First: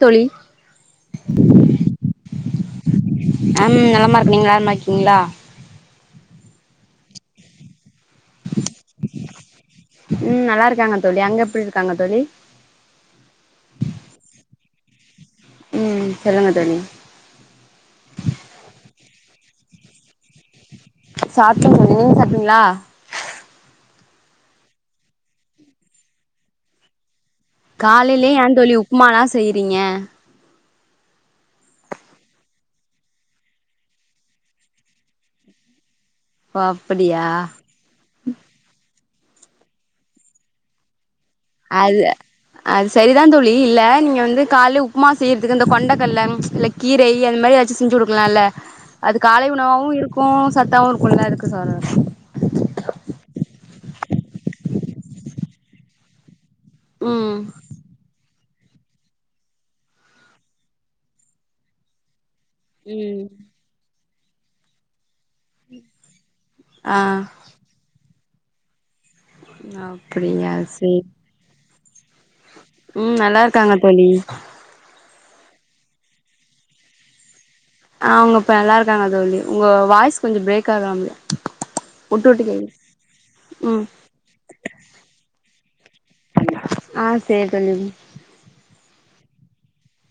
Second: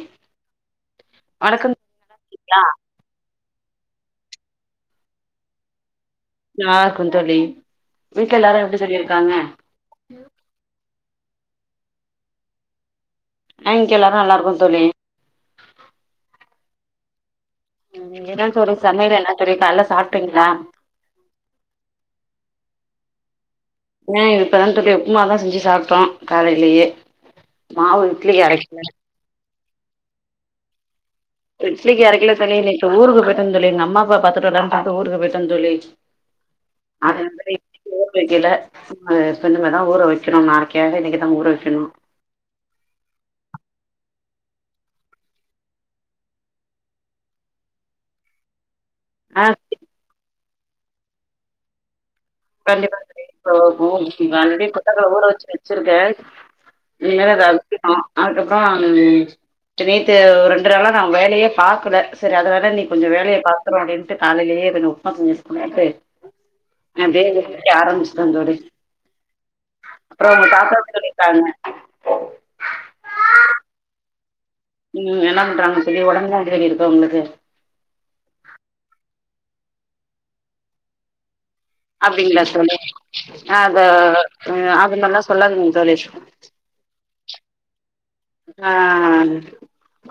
தோழி வணக்கம் தோழியா அ நலமா இருக்கே நீங்க நலமா இருக்கிங்ளா நல்லாருக்கோ தோழி வீட்ல எல்லாரு எப்டி தோழி இருக்காங்க ம் நல்லா இருக்காங்க தோழி, அங்க எப்டி இருக்காங்க தோழி ஆ இங்க எல்லாரு நல்லா இருக்கோ தோழி ம் சொல்லுங்க தோழி ம் என்ன தோழி சமையல் என்ன தோழி காலைல சாப்ட்டீங்ளா சாப்ட்டே தோழி நீங்க சாப்ட்டீங்களா ஆ இப்பதா தோழி உப்புமாதா செஞ்சு சாப்ட்டோ காலையிலேயே காலையிலயே ஏ தோழி உப்புமாலா செய் றீங்க இட்லிக்கு அரைக்கல தோழி இன்னைக்கி ஊருக்கு போயிட்டோ தோழி எங்க அம்மா அப்பா பாத்துட்டு வரலானு சொல்ட்டு ஊருக்கு போயிட்டோ தோழி ஓ அப்படியா அதனால இட்லிக்கு ஊற வைக்கல ஆ இப்ப இனிமேதா ஊற வக்கணு நாளைக்காக இன்னைக்கு அது அது செரிதா தோழி இல்ல நீங்க வந்து கால்லேயே உப்புமா செய்றதுக்கு இந்த கொண்டக்கல்ல இல்ல கீரை அந்த மாரி ஏதாச்சு செஞ்சு குடுக்கலா இல்ல அது ஆ காலை உணவாவு இருக்கு சத்தாவு இருக்குல்ல அதுக்கு சொல்லவர கண்டிப்பா தோழி இப்போ மு ஆல்ரெடி கொண்டக்கல்ல ஊற வெச்சு வெச்சிருக்கே இனிமேதா ம் அத அவிக்கணு அதுக்கப் றோ நேத்து ரெண்டு நாளா நா வேலயே பாக்கல செரி அதனால இன்னைக்கி கொஞ்சோ ம் வேலய பாத்துருவோ அப்டின் ட்டு காலைலயே ரெனு உப்புமா செஞ்சு குடுத்துட்டு ஆ அப்டியே இத தூக்கி ஆரம்பிச் ட்ட தோழி அப்றோ உங்க அப்படியா தாதா எப்டி சேரி தோழி இருக்காங்க ம் நல்லா இருக்காங்க தோழி ம் என்ன பண்றாங்க தோழி, ஒடம்புலா எப்டி தோழி இருக்கு அவங்களுக்கு ஆ அவங்க இப்ப நல்லா இருக்காங்க தோழி உங்க வாய்ஸ் கொஞ்சோ பிரேக் ஆகறமாரி அப்டிங்ளா தோழி, அது ம் ம் அதுமாரிலா சொல்லாதிங்க தோழி ஆ சேரி தோழி ஆ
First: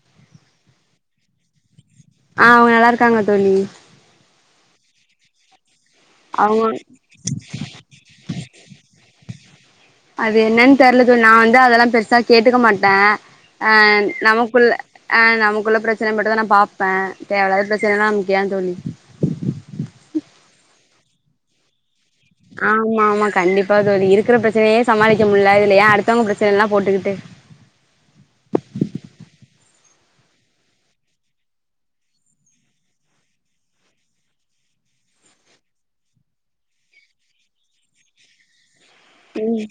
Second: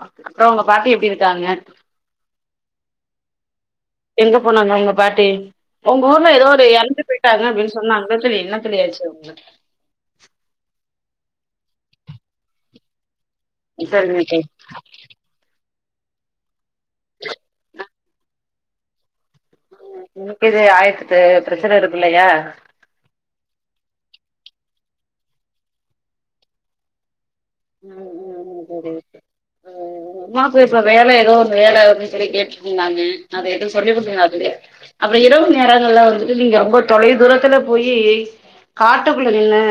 அப்றோ உங்க பாட்டி எப்டி இருக்காங்க? ஆ அவங்க நல்லா இருக்காங்க தோழி எங்க போனாங்க உங்க பாட்டி உங்க ஊர்ல ஏதோ அவங்க ஒரு எறந்து போயிட்டாங்க அப்டின்னு சொன்னாங்கலே தோழி, என்ன தோழி ஆச்சு அவங்களுக்கு இது நா வந்து அதெல்லா பெருசா கேட்டுக்க மாட்ட அ சரிங்க தோழி நமக்குள்ள ஆ நமக்குள்ள பிரச் சின மட்டுந்தா நா பா ப்ப தேவயில்லாத பிரச்சனைலா ஏந் தோழி எனக்கு இது ஆயரத்தெட்டு பிரஷர் இருக் ஆமா ஆமா கண்டிப்பா தோழி இருக்கற பிர ச்சனையே சமாளிக்க முடில இதுல ஏ அடுத்தவங்க பிரச்சனை எல்லா போட்டுகிட்டு ம் ம் ம் தோழி உங்கம்மாக்கு இப்ப வேல ஏதோ ஒரு வேல வேணு சொல்லி கேட்டுட்ருந்தாங்க அத எது சொல்லி குடுத்தங்க அதுலே அப்புற இரவு நேரங்கள்ல வந்துட்டு நீங்க ரொம்ப தொலை தூரத்துல போயி காட்டுக்குள்ள நின்னு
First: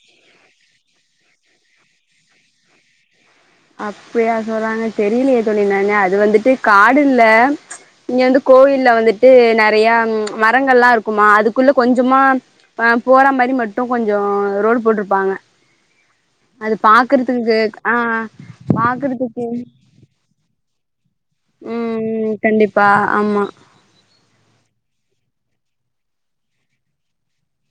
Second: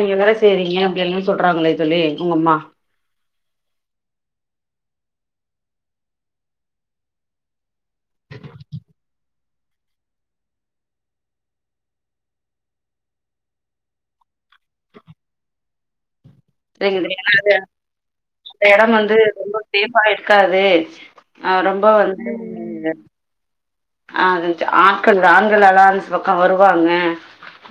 நீங்க வேல செய்றிங்க அப்டி எல்லா சொல்றாங்களே தோழி உங்க அம்மா அப்படியா சொல்றாங்க தெரிலையே தோழி நானு அது வந்துட்டு காடில்ல இங்க வந்து கோயில்ல வந்துட்டு நெறையா மரங்கள்லா இருக்குமா அதுக்குள்ள கொஞ்சமா ஆ போற மாரி மட்டு கொஞ்ச ரோடு போட்ருப்பாங்க அது ஏன்னா அது பாக்குறதுக்கு ஆ அந்த எடம் வந்து பாக்குறதுக்கு ரொம்ப சேஃபா இருக்காது ஆ ரொம்ப ம் வந்து கண்டிப்பா ஆமா ஆ ச ஆட்கள் ஆண்கள் எல்லா அந்த பக்க வருவாங்க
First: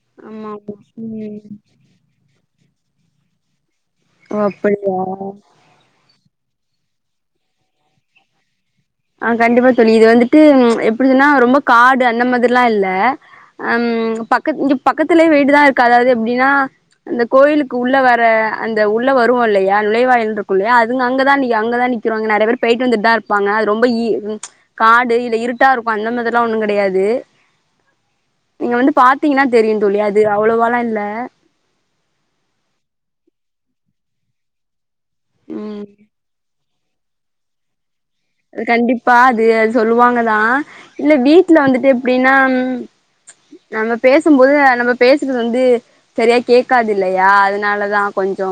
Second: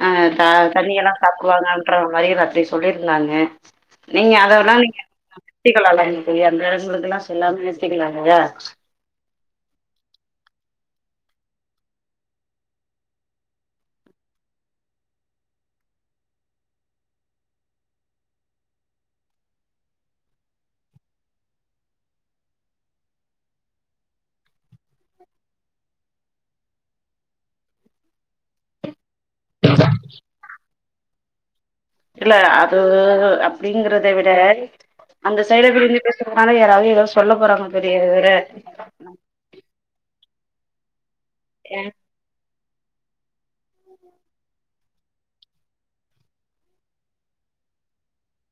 அ த ஆமா ஆமா தண்ணி எல்லா ம் சாப்டுவங்கன்ற மாரி எதா பேசி சொல்லிருந்தாங்க நீங்க ஓ அதெல்லா நீங்க அப்படியா நிறுத்திக்கலால அந்த எடங்களுக்கு எல்லா செல்லாம நிறுத்திக்கலா இல்லையா ஆ கண்டிப்பா தோழி இது வந்துட்டு எப்படின்னா ரொம்ப காடு அந்த மாதிரிலா இல்ல அம் பக்க இங்க பக்கத்துலயே வீடுதா இருக்கு அதாவுது எப்டின்னா அந்த கோயிலுக்கு உள்ள வர அந்த உள்ள வருவோ இல்லையா நுழைவாயில் இருக்கு இல்லையா அதுங்க அங்கதா அங்கதா நிக்கறாங்க நெறைய பேர் போயிட்டு வந்துட்டுதா இருப்பாங்க ரொம்ப இ காடு இல்ல இருட்டா இருக்கு அந்த மாதிரில்லா ஒன்னு கெடையாது நீங்க வந்து பாத் திங்னா தெரியு தோழி அது அவ்வளவாலா இல்ல இல்ல அது அப்டிங்கறத விட அந்த சைடுல ம் இருந்து பேசறப்பலா யாராவது ஏதோ சொல்ல போறாங்க பெரிய வேற அது கண்டிப்பா அது அது சொல்லுவாங்கதா இல்ல வீட்ல வந்துட்டு எப்டின்னா நம்ம பேசுமாபோது நம்ம பேசுறது வந்து சரியா கேக்காது இல்லையா அதனாலதா கொஞ்சோ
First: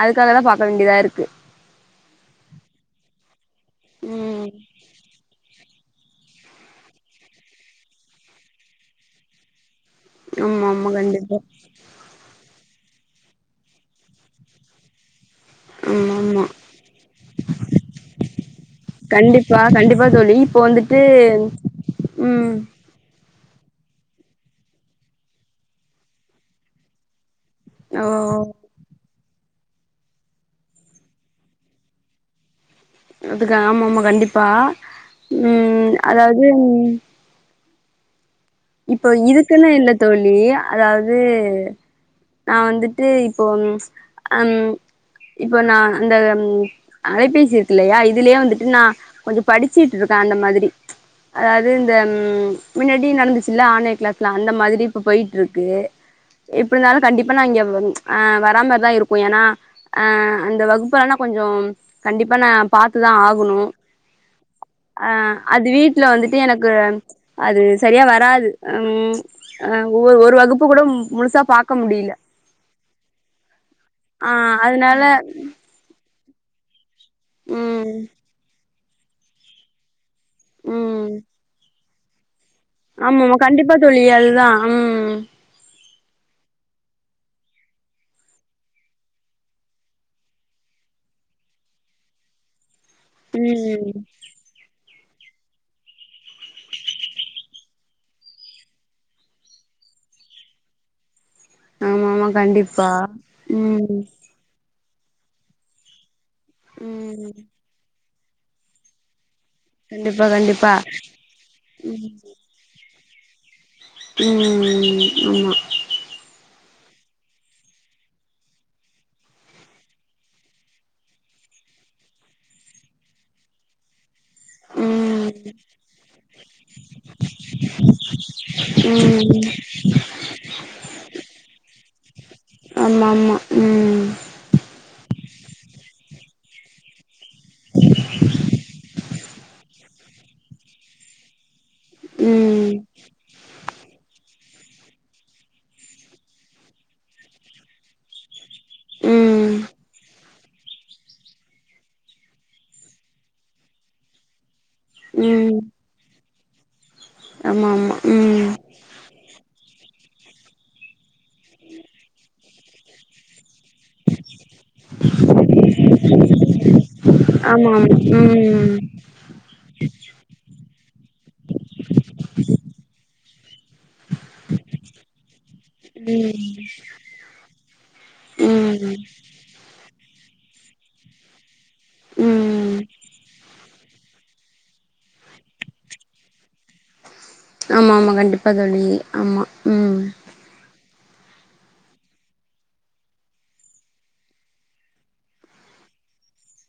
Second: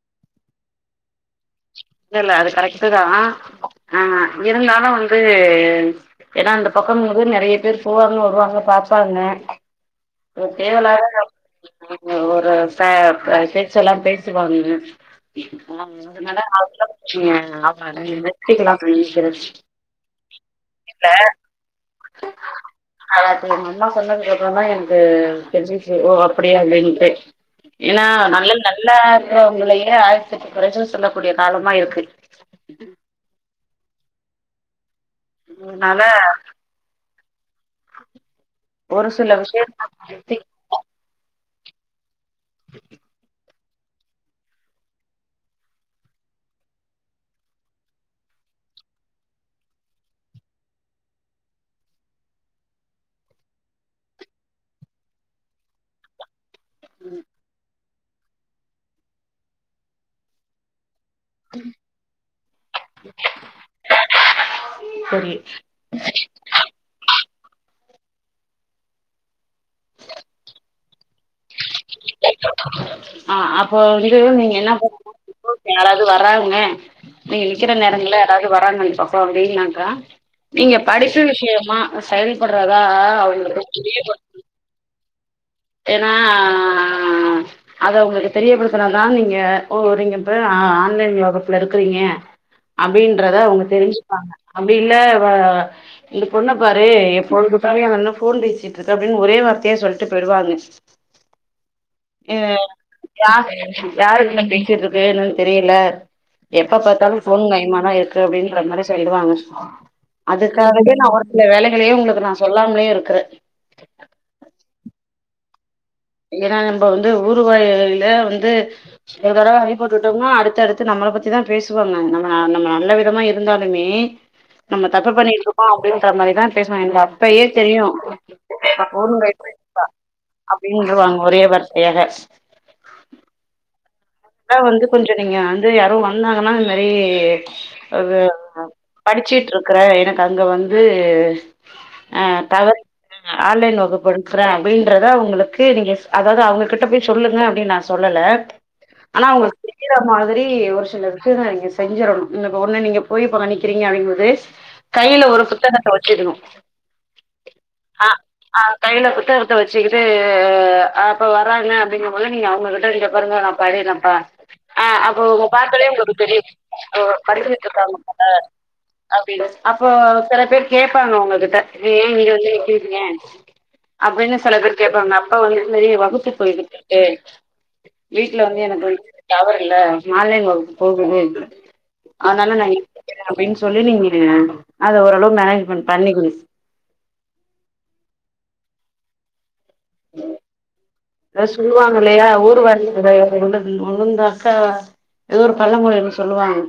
அதுக்காகதா பாக்க வேண்டியதா இருக்கு இல்ல இல்ல அது கரெக்ட்டுதா ஆ ம் இருந்தாலு வந்து ஏனா அந்த பக்கம் வந்து நெறைய பேர் போவாங்க வருவாங்க பாப்பாங்க ஒரு ஆமா ஆமா தேவல்லாத கண்டிப்பா ஒரு ப பேச்செல்லா பேசுவாங்க ஆ ஆமா அதுனால ஆமா அதுதா பிரச்சனையா ஆமா இனி நிறுத்திக்லா நெனைக்கிற கண்டிப்பா கண்டிப்பா தோழி இப்போ வந்துட்டு இல்ல ம் அதா உங்கம்மா சொன்னதுக்கு அப்பறந்தா எனக்கு அது தெரிஞ்சுச்சு ஓ அப்டியா அப்டின்ட்டு ஏனா ஓ நல்ல நல்ல வங்களையே ஆயரத்தெட்டு குறைகள் சொல்லக்கூடிய காலமா இருக்கு அதுக்கு ஆமா ஆமா கண்டிப்பா ம் அதனால அதாது ஒரு இப்போ சில இதுக்குனு இல்ல தோழி விஷயங்கள் அதாவுது நா வந்துட்டு இப்போ அம் இப்ப நா அந்த அலைபேசி இருக்கு இல்லயா இதுலயே வந்துட்டு நா கொஞ்சோ படிச்சிட்டு இருக்க அந்த மாதிரி அதாது இந்த முன்னாடி நடந்துச்சு இல்ல ஆன்லைன் கிளாஸ்லா அந்த மாதிரி இப்ப போயிட்ருக்கு எப்டிருந்தாலு கண்டிப்பா நா இங்க வ ஆ வரா மாரிதா இருக்கு ஏனா அ அந்த வகுப்பெலா நா கொஞ்சோ கண்டிப்பா நா பாத்துதா ஆகணு அ சரி அது வீட்ல வந்துட்டு எனக்கு அது சரியா வராது ம் ஒரு ஒரு வகுப்பு கூட முழுசா பாக்க முடில ஆஹ் அப் போ வந்து நீங்க என்ன அதனால பண்ணுனா சப்போஸ் யாராவது வராங்க அ நீங்க நிக்ற ம் நேரங்கல்ல யாராவது வராங்க சோ அப்டினாக்கா நீங்க படிச்ச விஷயமா சரி ஆமா ஆமா கண்டிப்பா தோழி அதுதா உம் ஏன்னா அத அவங்களுக்கு தெரியப்படுத்தினாதா நீங்க ஒ நீங்க போய் ஆன்லைன் வகுப்புல இருக்குறீங்க அப்படின்றத அவங்க ம் தெரிஞ்சுப்பாங்க அப்படி இல்ல ப இந்த பொண்ண பாரு எப்பொ பாத்தாலு போன் பேசிட்டு இருக்கு அப்டின்னு ஒரே வார்த்தையா சொல்ட்டு வருவாங்க ஆமாமா அஹ் கண்டிப்பா யா ம் யாருகிட்ட பேசிட் வேணுனு தெரியல எப்ப பாத்தாலு ம் போன் கையுமா தா இருக் இருக்கு அப்படின்ற மாரி சொல்லுவாங்க கண்டிப்பா கண்டிப்பா அதுக்காகவே நா ஒரு சில வேலைகளயு உங்களுக்கு நா சொல்லாமலே இருக் க்றே ஆமா ஏன்னா நம்ம வந்து ஊர்வாயில வந்து எவ தடவ அடி பட்டுட்டோம்னா அடுத்து அடுத்து நம்மள பத்திதா பேசுவாங்க நம்ம நம்ம நல்ல விதமா இருந்தாலுமே நம்ம தப்பு பண்ணிட்ருக்கோ அப்படின்ற மாரிதா பேசுவ எனக் அப்பையே தெரியு [unintelligible] அப்டின்ருவாங்க ஒரே வார்த்தையாக ஆமா ம் அதா வந்து கொஞ்சம் நீங்க வந்து யாரு வந்தாங்கன்னா அது மாரி ஆ படிச்சுட்டு இருக்றே எனக்கு அங்க வந்து ம் ஆமாமா ம் அஹ் ம் டவர் ஆன்லைன் வகுப்பு எடு றே அப்படின்றத அவங்களுக்கு நீங்க அதாவது அவங்ககிட்ட போய் சொல்லுங்க அப்படின் நா சொல்லல ஆனா ம் உங்களுக் [unintelligible] மாரி ஒரு சிலருக்குதா நீங்க செஞ்சிடணு இ ஒன்னு நீங்க போய் இப்ப நிக்கிறீங்க அப்டிங்போது கையில ஒரு ம் புத்தகத்த வச்சுக்கணு ஆமாமா ஆஹ் ம் ஆஹ் கையில புத்தகத்த வச்சு டு அ இப்ப வராங்க அப்படிங்கம் போது நீங்க உங்க கிட்ட இங்க பாருங்க நா படி அஹ ஆஹ் அப்போ உங்க பாத்தாலே உங்களுக்கு தெரியு படிச்சுட்டு இருக்காங்க ஆமாமா போல ம் அப்படின்னு அப்போ சில பேர் கேப்பாங்க உங்ககிட்ட நீ ஏ இங்க வந்து இப்டி இருக்கிங்க அப்படின்னு செல பேர் கேப்பாங்க அப்பா வந்துட்டு நறைய வகுப்பு ம் போய்கிட்டு இருக்கு வீட்டுல வந்து எனக்கு ம் டவர் இல்ல ஆன்லைன் வகுப்பு போகுது அதனால நா ம் [inaudible] அப்படின்னு சொல்லி நீங்க அத ஓரளவு மேனேஜ் பண்ட்ட தண்ணி குடி ஆமா ஆமா கண்டிப்பா தோழி ஆமா ம் ஹ ஏது சொல்லுவாங்க இல்லையா ஊர்வா [unintelligible] உழுந்தாக்கா ஏதோ ஒரு பழமொழி ஒன்னு சொல்லுவாங்க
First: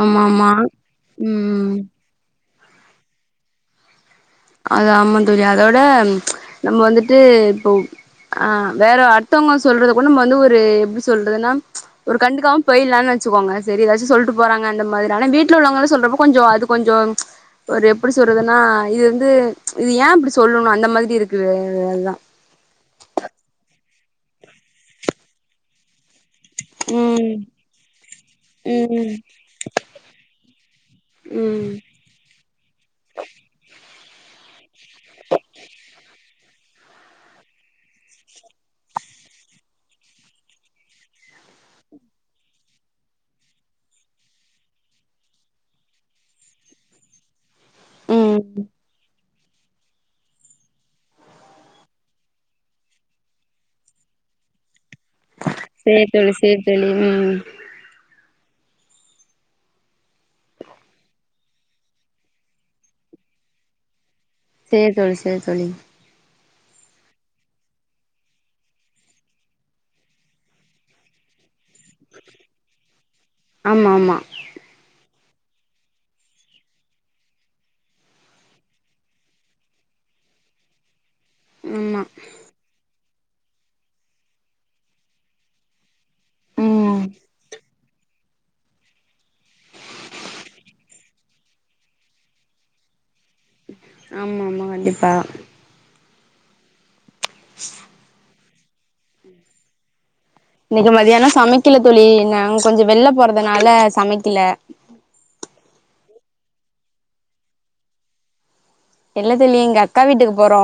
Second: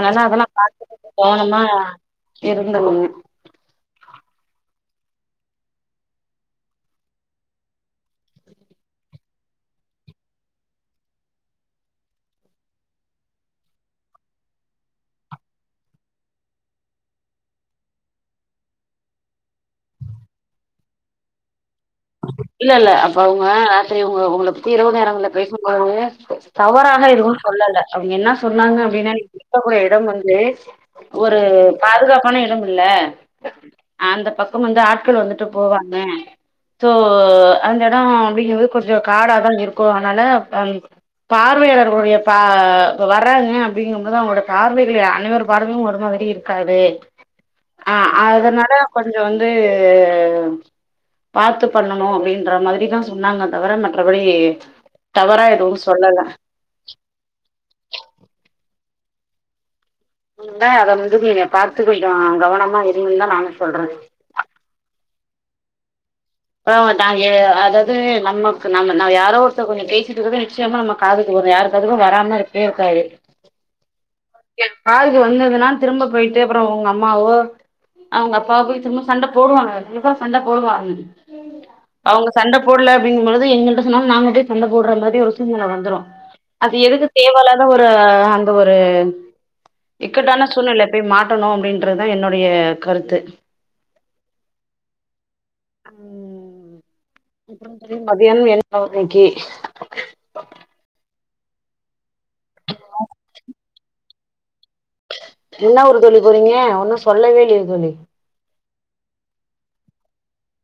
ஆமா அதெல்லா ஆமா பாத்துகிட்டு கவனமா ம் இருந்தவங்க அது ஆமா தோழி அதோட நம்ம வந்துட்டு இப்போ ஆ வேற அடுத்தவங்க சொல்றது கூட நம்ம வந்து ஒரு எப்டி சொல்றதுன்னா ஒரு கண்டுக்காம போயிலான்னு வச்சுக்கோங்க சரி எதாச்சும் சொல்ட்டு போறாங்க அந்த மாதிரி ஆனா வீட்ல உள்ளவங்களே சொல்றப்போ கொஞ்ச அது கொஞ்ச ஒரு எப்டி சொல்றதுன்னா இது இது இது ஏ அப்டி சொல்லணு அந்த மாதிரி இருக்கு அதுதா இல்ல இல்ல அப்ப அவுங்க யு உங்க உங்கள பத்தி இரவு நேரங்கள்ல பேசும்போது தவறாக எதுவு ம் சொல்லல அவங்க என்ன சொன்னாங்க அப்டின்னா ம் நீ இருக்கக்கூட எடம் வந்து ஒரு ம் பாதுகாப்பான இடம் இல்ல அந்த பக்கம் வந்து ஆட்கள் வந்துட்டு போவாங்க சோ அந்த எடம் அப்டிங்க போது கொஞ்சம் காடாதா இருக்கு அதனால அந் பார்வையாளர்களுடைய பா வறாங்க அப்டிங்கும்போது அவங்களோட பார்வைகளே அனைவர் பார்வையு ஒரு மாதிரி இருக்காது ஆஹ் ம் அதனால கொஞ் ச வந்து பாத்து பண்ணணு அப்படின்ற மாதிரிதா சொன்னாங்க தவிர மற்றபடி தவறா எதுவு சேரி சொல்லல தோழி சேரி தோழி உம் க அத வந்து நீங்க பாத்து கொஞ்ச கவனமா இருங்கன்னு தா நானு சொல்ற சேரி தோழி சேரி தோழி நாங்க அதாது நமக்கு நம்ம ந யாரோ ஒருத்த கொஞ்சம் பேசிட்டு இருக்கறது நிச்சயமா நம்ம காதுக்கு வரு யாரு அதுவும் வராம இருக்கவே இருக்காது ஆமா ஆமா என் காதுக்கு வந்ததுன்னா திரும்ப போயிட்டு அப்புறம் உங்க அம்மாவோ அவங்க அப்பாவோ போய் திரும்ப சண்ட போடுவாங்க கண்டிப்பா சண்ட போடுவாங்க ஆமா அவங்க சண்ட போடல அப்டிங்க பொழுது எங்கள்ட்ட சொன்னா நாங்க போய் சண்ட போடுற மாதிரி ஒரு சூழ்நில வந்துரும் அது ம் எதுக்கு தேவ இல்லாதா ஒரு தா அந்த ஒரு இக்கட்டான சூழ்நிலை போய் மாட்டணு அப்டின்றதுதா என்னுடைய கருத்து ஆமா ஆமா கண்டிப்பா உம் அப்புறம் தோழி மதியானம் என் அவர் இன்னக்கி இன்னைக்கு மதியான சமைக்கில தோழி நாங்க கொஞ்சம் வெளில போறதுனால சமைக் கில என்ன ஊர் தோழி போறீங்க ஒன்னு சொல்லவே இல்லயே தோழி இல்ல தோழி எங்க அக்கா வீட்டுக்கு போறோ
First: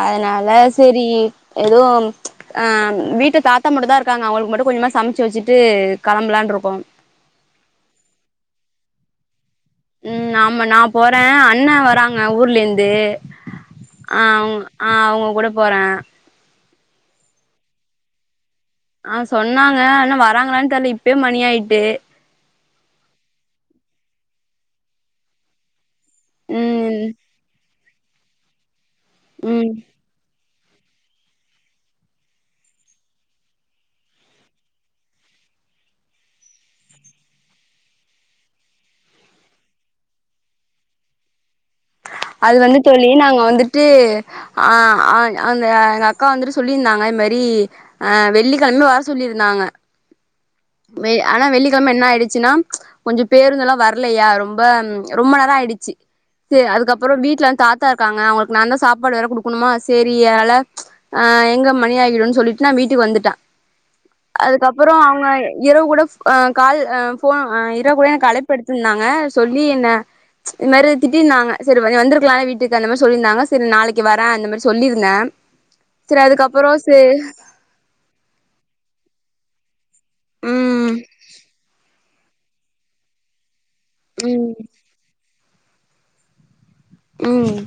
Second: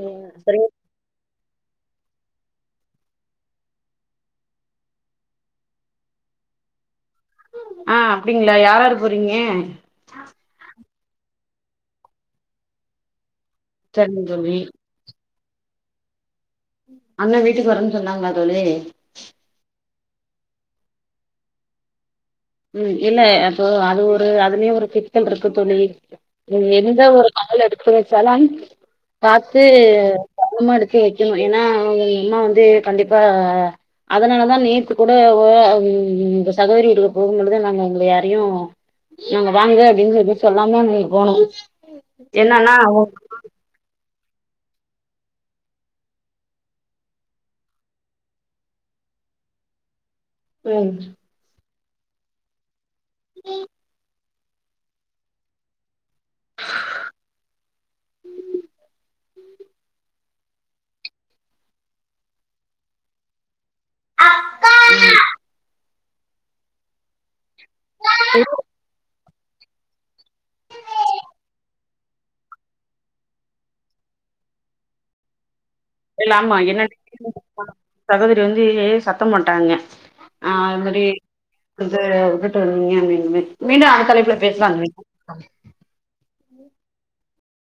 ம் சரிங்க செரி எதுவும் ஆஹ் வீட்டு தாத்தா மட்டு தா இருக்காங்க அவுங்களுக்கு மட்டு கொஞ்சமா சமச்சு வெச்சுட்டு களம்பலான்ட்ருக்கோ ஆஹ் அப்டிங்களா யார் யாரு போறீங்க ம் ஆமா நா போறே அண்ண வராங்க ஊர்லேருந்து சரிங்க ஆஹ் தோழி அவுங்க ஆஹ் அவுங்க கூட போறே அண்ண வீட்டுக்கு வரன்னு சொன்னாங்களா தோழி ஆஹ் சொன்னாங்க ஆனா வராங்களான்னு தெரில இப்பே மணி ஆயிட்டு உம் இல்ல அப்போ அது ஒரு அதுலயே ஒரு சிக்கல் இருக்கு தோழி உ எந்த ம் ஒரு கால் எடு வெச்சாலு பாத்து ம் மா எடுத்து வெக்கணு ஏன்னா உங்க அம்மா வந்து கண்டிப்பா அதனாலதா நேத்து கூட ஒ உங்க சகோதரி வீட்டுக்கு போகும்போளுது நாங்க எங்களை யாரையு நாங்க வாங்க அப்டின்னு எதுவு சொல்லாமா அங்க போனோ அது என்னன்னா வந்து சொல்லி நாங்க வந்துட்டு ஆ ஆ அந்த எங்க அக்கா வந்துட்டு சொல்லியிருந்தாங்க இது மாரி ஆஹ் வெள்ளிக்கெழமையு வர சொல்லியிருந்தாங்க ம் ம். மே ஆனா வெள்ளி கெழம என்ன ஆயிடுச்சுன்னா கொஞ்சோ பேருங்கல்லா வரலயா ரொம் ம்ப ரொம்ப நேரோ ஆயிடுச்சு அதுக்கப்புறோ வீட்டுல வந்து தாத்தா இருக்காங்க அவுங்களுக்கு நா தா சாப்பாடு வேற குடுக்கணுமா சரி அதால ஆஹ் எங்க மணி ஆகிடுன்னு சொல்லிட்டு நா வீட்டுக்கு வந்துட்டே அதுக்கப்புறோ அவங்க [unintelligible] கூட அ கால் அ ஃபோ ஆஹ் இரகுல்ல கழப்பு எடுத்துருந்தாங்க சொல்லி என்ன இந் மேரி திட்டிருந்தாங்க செரி [unintelligible] வந்துருக்கலால்லா வீட்டுக்கு அந்த மாரி சொல்லியிருந்தாங்க செரி நாளைக்கு வரே அந்த மாரி சொல்லியிருந்தே சரி இல்ல ஆமா அதுக்கப்புறோ என்ன சே சகோதரி வந்து சத்த மாட்டாங்க ஆஹ் அது ம் மாரி வந்து உட்டுட்டு வருவீங்க [unintelligible] மீண்டு அந்த தலைப்புல ம் பேசுலான்றிங்க [inaudible] உம்